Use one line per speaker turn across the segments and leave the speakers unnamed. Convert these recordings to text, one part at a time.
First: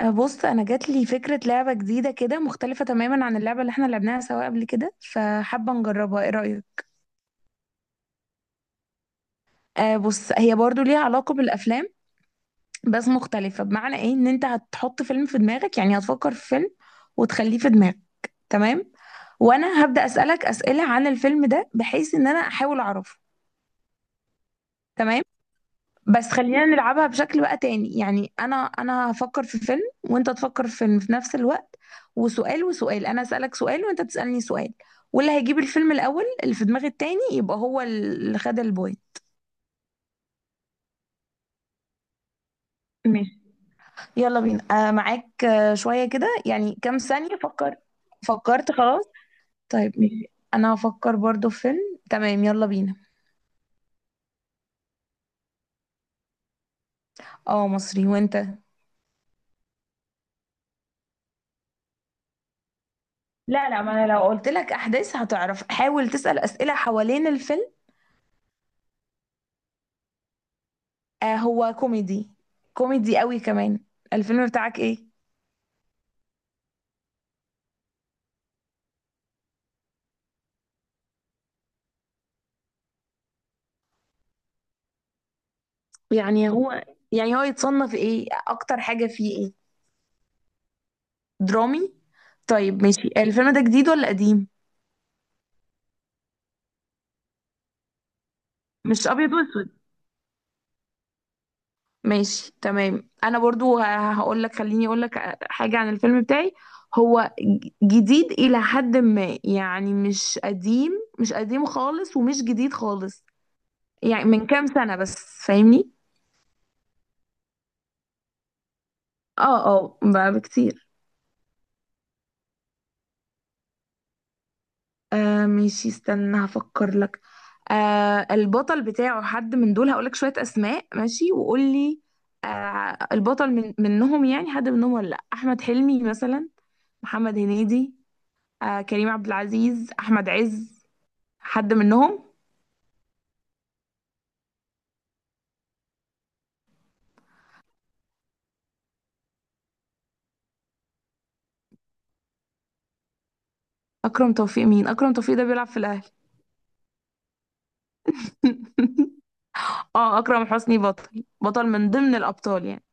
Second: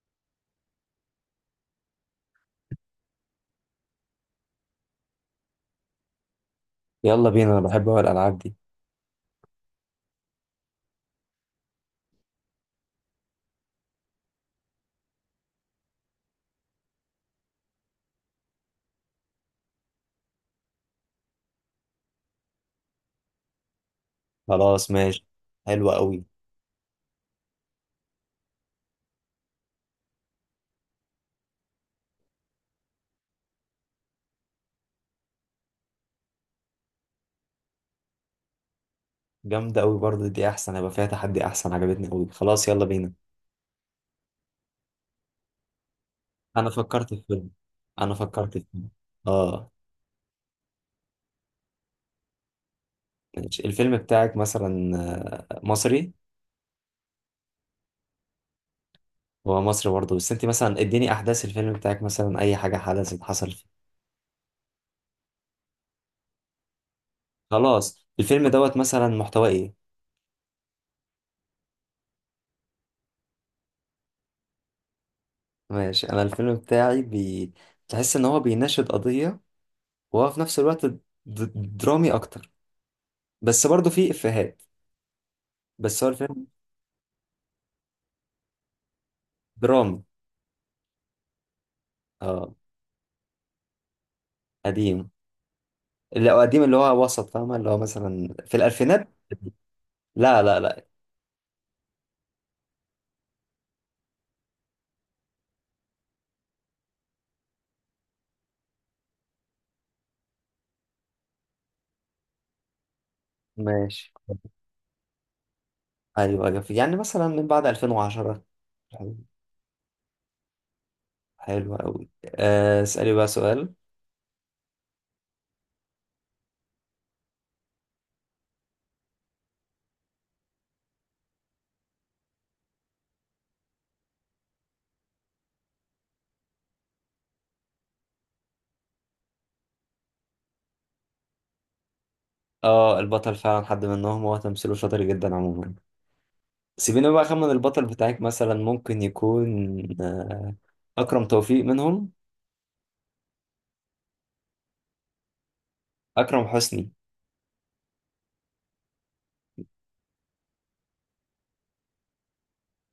أه، بص انا جات لي فكره لعبه جديده كده مختلفه تماما عن اللعبه اللي احنا لعبناها سوا قبل كده، فحابه نجربها. ايه رايك؟
يلا بينا، انا بحب أوي الالعاب دي.
أه بص، هي برضو ليها علاقه بالافلام، بس مختلفه. بمعنى ايه؟ ان انت هتحط فيلم في دماغك، يعني هتفكر في فيلم وتخليه في دماغك، تمام؟ وانا هبدا اسالك اسئله عن الفيلم ده بحيث ان انا احاول اعرفه.
خلاص
تمام.
ماشي. حلوة قوي.
بس خلينا نلعبها بشكل بقى تاني. يعني انا هفكر في فيلم وانت تفكر في فيلم في نفس الوقت، وسؤال وسؤال. انا اسالك سؤال وانت تسالني سؤال، واللي هيجيب الفيلم الاول اللي في دماغ التاني يبقى هو اللي خد البوينت.
جامدة قوي برضه، دي احسن، هيبقى فيها تحدي احسن، عجبتني قوي. خلاص يلا بينا.
ماشي، يلا بينا. آه معاك. شويه كده،
انا
يعني كام
فكرت في
ثانيه.
فيلم.
فكر.
انا فكرت في
فكرت؟
فيلم
خلاص،
اه
طيب ماشي. انا هفكر برضو في فيلم، تمام؟ يلا بينا.
ماشي، الفيلم بتاعك مثلا مصري.
اه مصري، وانت؟
هو مصري برضه، بس انت مثلا اديني احداث الفيلم بتاعك، مثلا اي حاجة حدثت حصل فيه.
لا لا، ما انا لو قلت لك احداث هتعرف. حاول تسال اسئله حوالين الفيلم.
خلاص الفيلم دوت مثلا محتواه ايه؟
آه هو كوميدي. كوميدي قوي كمان. الفيلم بتاعك ايه؟
ماشي، انا الفيلم بتاعي تحس ان هو بيناشد قضية، وهو في نفس الوقت درامي اكتر، بس برضه فيه افيهات، بس هو الفيلم.
يعني هو، يعني هو يتصنف ايه؟ اكتر حاجة فيه ايه؟
دراما.
درامي؟
اه،
طيب ماشي، الفيلم ده جديد ولا قديم؟
قديم، اللي هو قديم اللي هو وسط، فاهمة، اللي هو مثلا في
مش
الألفينات.
ابيض واسود؟
لا لا لا.
ماشي تمام، انا برضو هقول لك، خليني اقول لك حاجة عن الفيلم بتاعي. هو جديد الى حد ما، يعني مش قديم. مش قديم خالص ومش جديد خالص.
ماشي.
يعني من كام سنة بس. فاهمني؟
أيوة أيوة، يعني مثلا من بعد 2010. حلو.
اه اه، بقى بكتير.
حلو أوي. اسألي بقى سؤال.
آه ماشي، استنى هفكر لك. آه، البطل بتاعه حد من دول؟ هقولك شوية أسماء ماشي وقولي. آه، البطل من منهم؟ يعني حد منهم ولا لأ؟ أحمد حلمي مثلا، محمد هنيدي، آه كريم عبد العزيز، أحمد عز. حد منهم؟
اه البطل فعلا حد منهم، هو تمثيله شاطر جدا عموما. سيبيني بقى أخمن البطل بتاعك، مثلا ممكن يكون أكرم توفيق منهم.
أكرم توفيق؟ مين أكرم توفيق ده؟ بيلعب في الأهلي.
أكرم حسني.
اه أكرم حسني بطل، من ضمن الأبطال يعني.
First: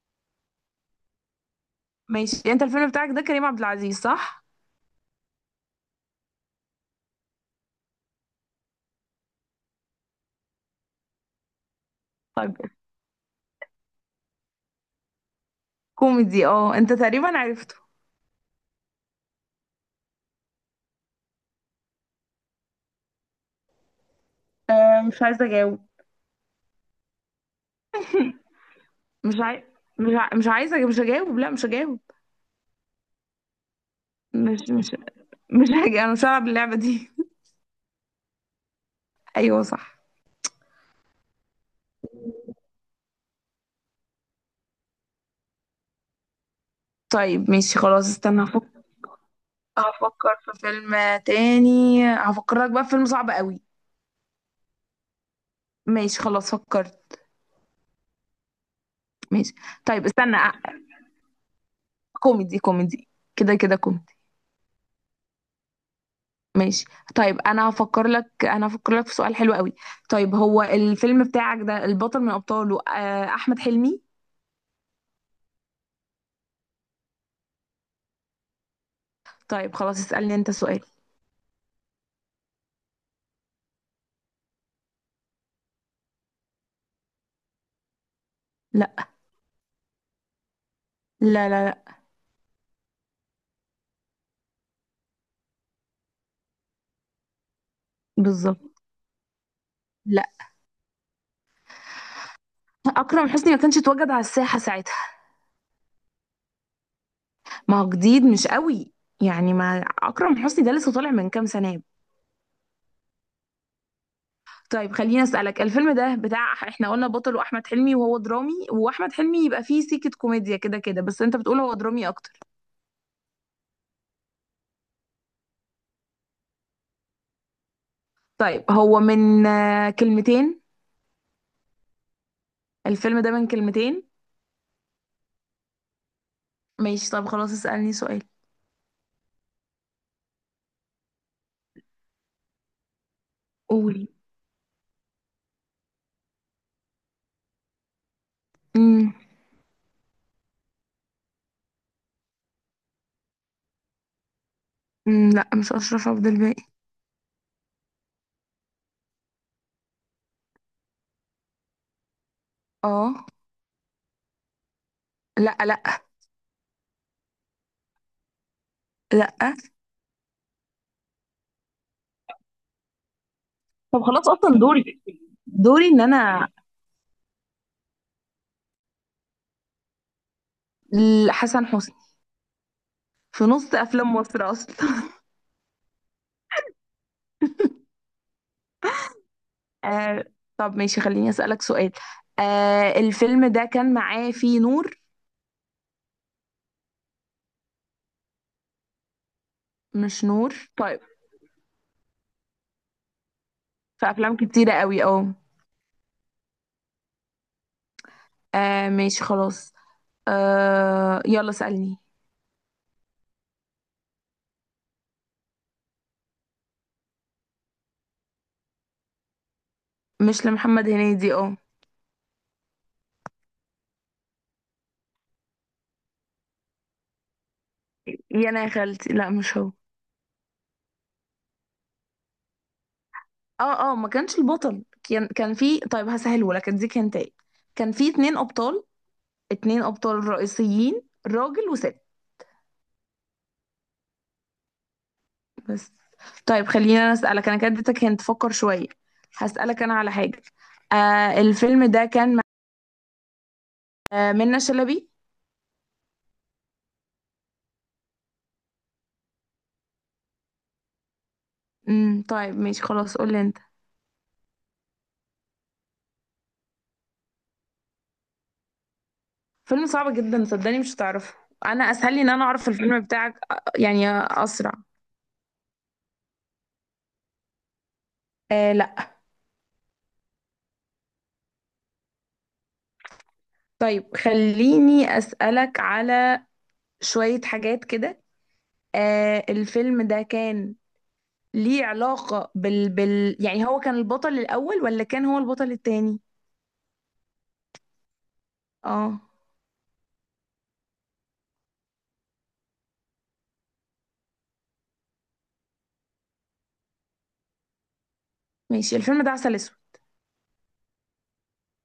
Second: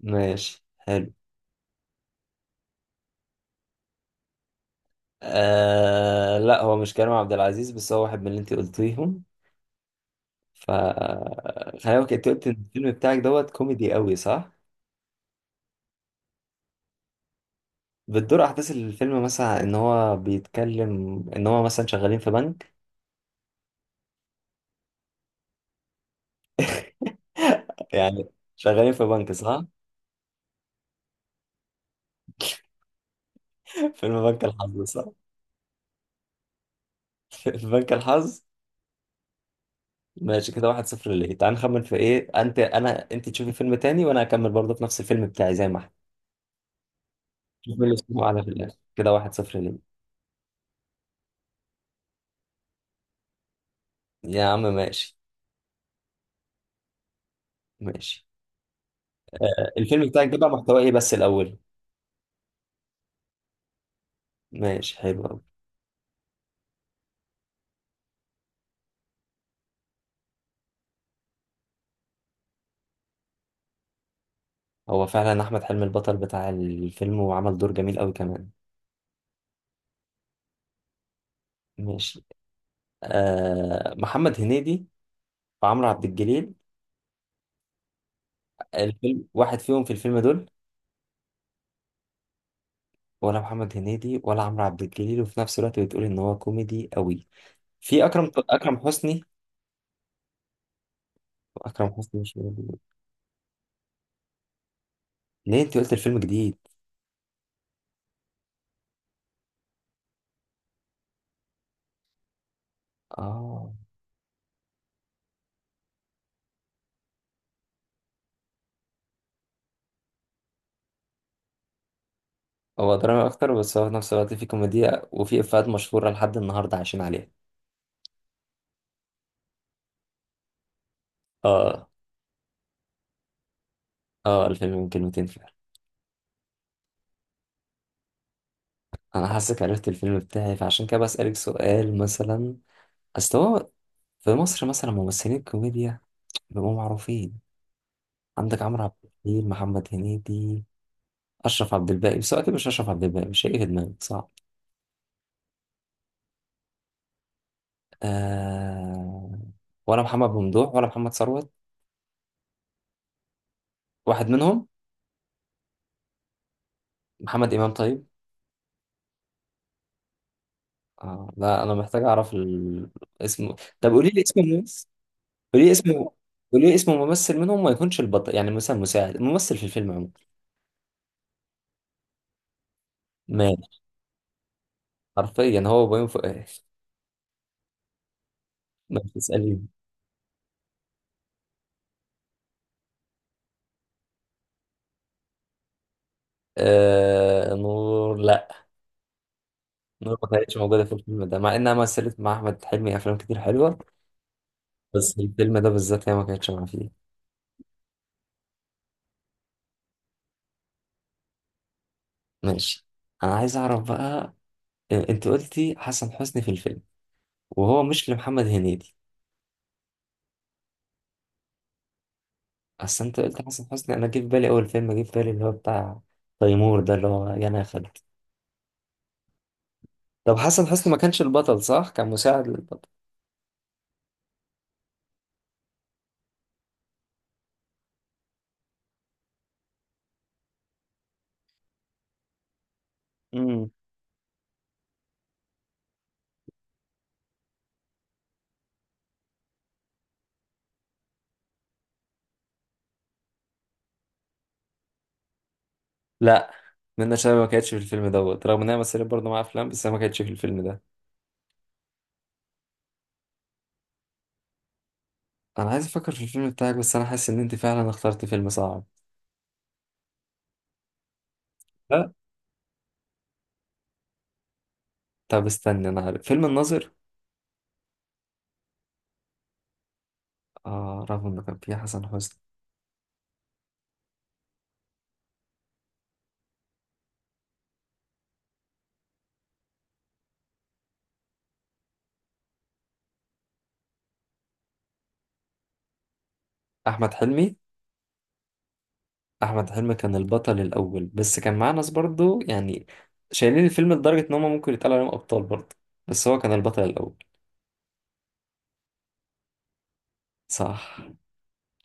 ماشي حلو.
ماشي. أنت الفيلم بتاعك ده كريم عبد العزيز، صح؟
آه لا، هو مش كريم عبد العزيز، بس هو واحد من اللي انت قلتيهم. ف خلي بالك انت قلت إن
طيب.
الفيلم بتاعك دوت كوميدي قوي، صح؟
كوميدي، اه أنت تقريبا عرفته.
بتدور احداث الفيلم مثلا ان هو بيتكلم ان هو مثلا شغالين في بنك.
آه مش عايزة أجاوب.
يعني شغالين في بنك،
مش
صح؟
عاي... مش ع... مش عايزة مش هجاوب لا مش هجاوب.
فيلم بنك
مش
الحظ،
مش
صح؟
مش حاجة، أنا صعب اللعبة دي.
في بنك الحظ.
أيوة صح.
ماشي، كده واحد صفر ليه. تعال نخمن في ايه، انت تشوفي فيلم تاني وانا هكمل برضه في نفس الفيلم بتاعي زي ما احنا.
طيب
شوف
ماشي
مين اللي
خلاص،
اسمه اعلى
استنى
في
هفكر.
الاخر، كده واحد صفر ليه.
هفكر في فيلم تاني. هفكرك بقى في فيلم صعب قوي.
يا عم ماشي.
ماشي خلاص، فكرت.
ماشي،
ماشي. طيب
الفيلم بتاعك ده
استنى
بقى محتواه ايه بس الاول؟
كوميدي كوميدي. كده كده كوميدي.
ماشي حلو.
ماشي. طيب، أنا هفكر لك في سؤال حلو قوي. طيب، هو الفيلم بتاعك ده البطل من أبطاله آه، أحمد حلمي؟
هو فعلا احمد حلمي البطل بتاع الفيلم، وعمل دور جميل قوي كمان.
طيب خلاص، اسألني أنت سؤال.
ماشي. آه محمد هنيدي وعمرو عبد الجليل.
لا.
الفيلم واحد فيهم في الفيلم دول؟
لا لا لا.
ولا محمد هنيدي ولا عمرو عبد الجليل، وفي نفس الوقت بتقول ان هو كوميدي قوي. في
بالظبط.
اكرم حسني.
لا.
اكرم حسني مش موجود.
أكرم حسني ما كانش اتوجد على الساحة ساعتها.
ليه انت قلت الفيلم جديد؟
ما هو جديد، مش قوي. يعني ما اكرم حسني ده لسه طالع من كام سنه.
اه.
طيب خليني اسالك. الفيلم ده بتاع، احنا قلنا بطله احمد حلمي وهو درامي، واحمد حلمي يبقى فيه سيكه كوميديا كده كده، بس انت بتقول هو درامي اكتر.
هو درامي اكتر، بس هو في نفس الوقت فيه كوميديا وفيه افيهات مشهورة لحد النهارده عايشين عليها.
طيب هو من آه، كلمتين؟
اه.
الفيلم ده من كلمتين؟
اه الفيلم من كلمتين فعلا.
ماشي. طب خلاص اسالني سؤال.
انا حاسك عرفت الفيلم بتاعي، فعشان كده بسألك سؤال مثلا. اصل هو،
قولي.
في مصر مثلا ممثلين الكوميديا بيبقوا معروفين. عندك عمرو عبد
امم.
الحليم، محمد هنيدي، اشرف عبد الباقي. بس هو اكيد مش اشرف عبد الباقي، مش هيجي في دماغي، صعب.
أمم، لا مش اشرف عبد الباقي.
آه... ولا محمد ممدوح، ولا محمد ثروت،
اه.
واحد منهم.
لا لا
محمد امام طيب.
لا.
لا انا محتاج اعرف اسمه. طب
طب
قولي لي
خلاص،
اسم
اصلا
الممثل.
دوري،
قولي لي
ان
اسمه.
انا،
قولي لي اسم ممثل منهم، ما يكونش البطل، يعني مثلا مساعد ممثل في الفيلم عموما.
حسن حسني في نص
مات.
افلام مصر اصلا.
حرفيا هو وبيومي فؤاد ما تسأليني.
آه. طب ماشي، خليني أسألك سؤال. آه الفيلم ده كان معاه فيه نور؟
نور لا. نور
مش
ما كانتش
نور؟
موجودة في
طيب.
الفيلم ده، مع إنها مثلت مع أحمد حلمي أفلام كتير حلوة.
في أفلام كتيرة قوي
بس
أهو.
الفيلم ده بالذات هي ما كانتش معاه فيه.
آه ماشي خلاص. آه يلا سألني.
ماشي. أنا عايز أعرف بقى أنت قلتي حسن حسني في الفيلم وهو مش لمحمد هنيدي.
مش لمحمد هنيدي، اه.
أصل أنت قلت حسن حسني، أنا جه في بالي أول فيلم جه في بالي، اللي هو بتاع تيمور ده، اللي هو يا أنا يا خالد.
يا انا يا خالتي، لا مش هو.
طب حسن حسني ما كانش البطل صح؟ كان مساعد للبطل.
اه اه، ما كانش البطل. كان في، طيب هسهله لك اديك انت. كان في 2 ابطال، رئيسيين، راجل وست.
امم.
بس. طيب خليني انا اسالك، انا كده اديتك، هنت فكر شويه. هسالك انا على حاجه. آه الفيلم ده كان مع آه منة شلبي.
لا، منة شلبي ما كانتش في الفيلم دوت، رغم انها مثلت برضه مع افلام، بس هي ما كانتش في الفيلم ده.
طيب ماشي خلاص، قول لي انت.
انا عايز افكر في الفيلم بتاعك، بس انا حاسس ان انت فعلا اخترت فيلم صعب.
فيلم صعب جدا صدقني، مش هتعرفه. انا اسهل لي ان انا اعرف الفيلم بتاعك آه، يعني اسرع.
طب استنى، انا عارف فيلم الناظر،
آه لا.
آه رغم انه كان فيه حسن حسني.
طيب خليني اسالك على شويه حاجات كده. آه الفيلم ده كان ليه علاقه بال... بال يعني، هو كان البطل الاول ولا كان هو البطل التاني؟
احمد حلمي.
اه.
احمد حلمي كان البطل الاول، بس كان معاه ناس برضه يعني شايلين الفيلم لدرجة ان هم ممكن يتقال عليهم ابطال برضه، بس هو كان البطل الاول.
ماشي، الفيلم ده عسل اسود.
صح.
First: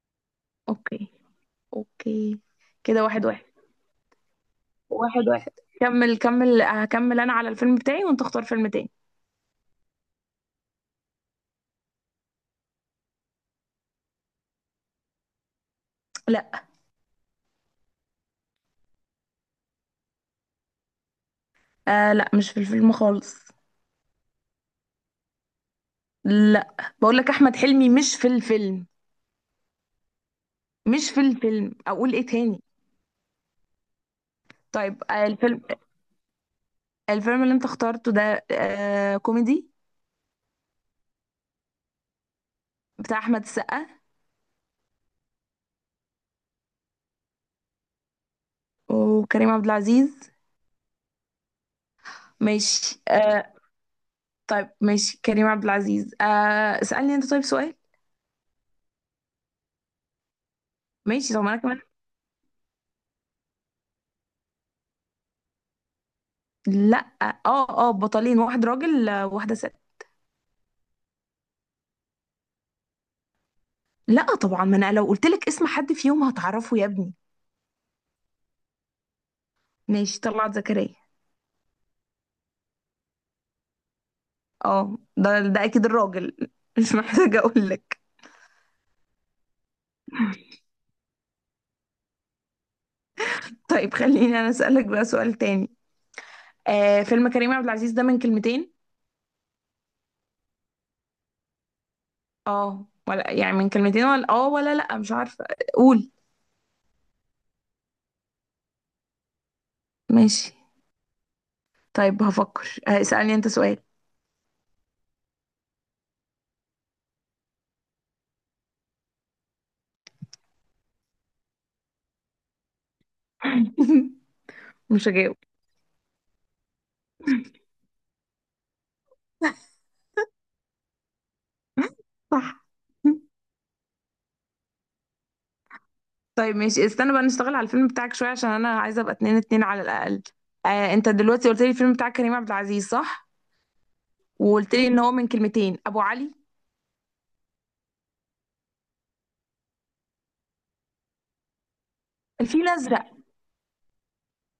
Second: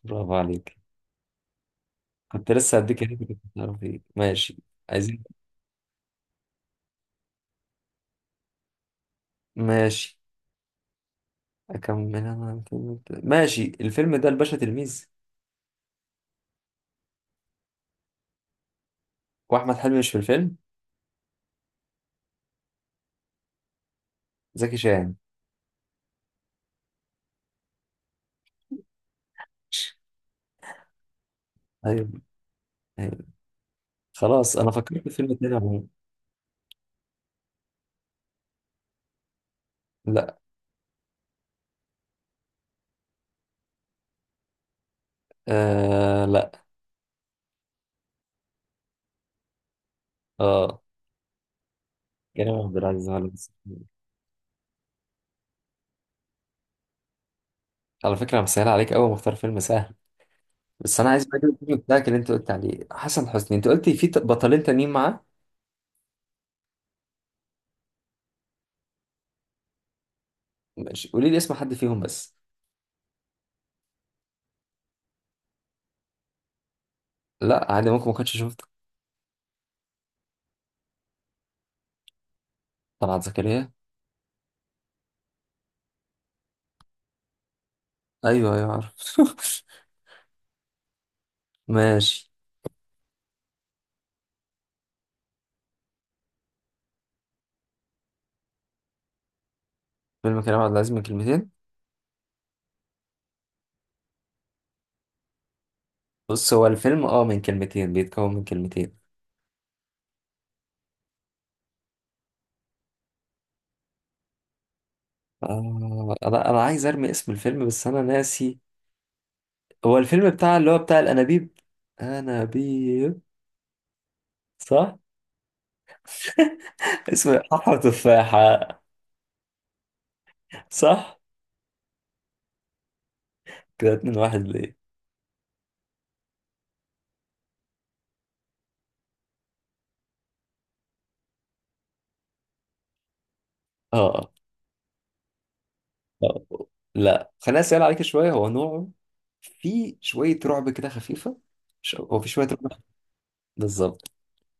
برافو عليك.
اوكي. اوكي.
كنت لسه هديك
كده
هنا
واحد
كنت
واحد
هتعرف ايه. ماشي. عايزين.
واحد واحد. كمل، هكمل انا على الفيلم بتاعي، وانت اختار فيلم تاني.
ماشي، اكمل انا الفيلم ده. ماشي الفيلم ده الباشا تلميذ.
لا.
واحمد حلمي مش في الفيلم.
آه لا، مش في الفيلم خالص.
زكي شان.
لا. بقول لك احمد حلمي مش في الفيلم. مش في الفيلم.
ايوه
اقول ايه تاني؟
ايوه، خلاص انا
طيب،
فكرت في
آه
فيلم تاني
الفيلم،
عموما.
الفيلم اللي انت اخترته ده آه كوميدي؟
لا.
بتاع احمد السقا
آه لا.
وكريم عبد العزيز؟
اه، كريم عبد
ماشي
العزيز على مصر.
آه. طيب ماشي، كريم عبد العزيز آه. اسألني انت طيب سؤال.
على فكرة أنا مسهل عليك أوي، مختار فيلم سهل. بس أنا عايز
ماشي.
بقى
طب
أجيب
ما انا
الفيلم
كمان،
بتاعك، اللي أنت قلت عليه حسن حسني، أنت قلت في بطلين تانيين معاه.
لا. اه اه، بطلين، واحد راجل آه، واحدة ست.
ماشي قولي لي اسم حد فيهم بس.
لا طبعا، ما انا لو قلت لك اسم حد فيهم هتعرفه يا ابني.
لا عادي، ممكن ما كنتش شفته.
ماشي، طلعت زكريا.
طلعت زكريا.
اه ده اكيد الراجل مش محتاجه اقول لك.
أيوه أيوه عارف. ماشي.
طيب خليني انا اسالك بقى سؤال تاني. آه، فيلم كريم عبد العزيز ده من كلمتين؟
فيلم كريم عبد العزيز من كلمتين.
اه ولا يعني من كلمتين ولا اه، ولا لا مش عارفه. قول.
بص هو الفيلم أه من كلمتين، بيتكون من كلمتين.
ماشي. طيب هفكر آه، اسالني انت سؤال.
آه أنا عايز أرمي اسم الفيلم بس أنا ناسي. هو الفيلم بتاع اللي هو بتاع الأنابيب. أنابيب. صح؟
مش هجاوب.
اسمه حفرة تفاحة، صح؟
صح.
كده اتنين واحد ليه.
طيب ماشي، استنى بقى نشتغل على الفيلم بتاعك شويه، عشان انا عايزه ابقى 2-2 على الاقل. آه انت دلوقتي قلت لي الفيلم بتاع كريم عبد العزيز، صح؟
اه.
وقلت لي ان هو من كلمتين. ابو علي.
آه. لا خليني اسال عليك شويه هو نوعه. في شويه رعب كده خفيفه. هو في شويه
الفيل
رعب.
الازرق.
بالظبط.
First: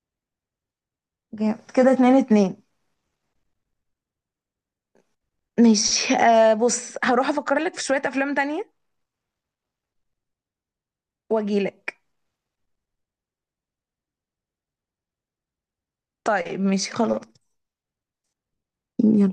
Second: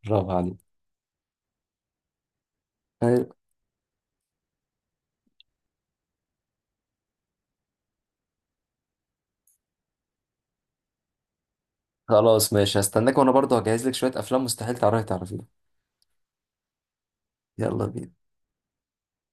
برافو عليك.
جامد. كده 2-2.
طيب.
ماشي آه، بص هروح افكر لك في شوية افلام تانية واجيلك.
خلاص ماشي، هستناك وانا برضه هجهز لك شويه افلام مستحيل تعرفيها.
طيب ماشي خلاص.
يلا بينا.
يلا.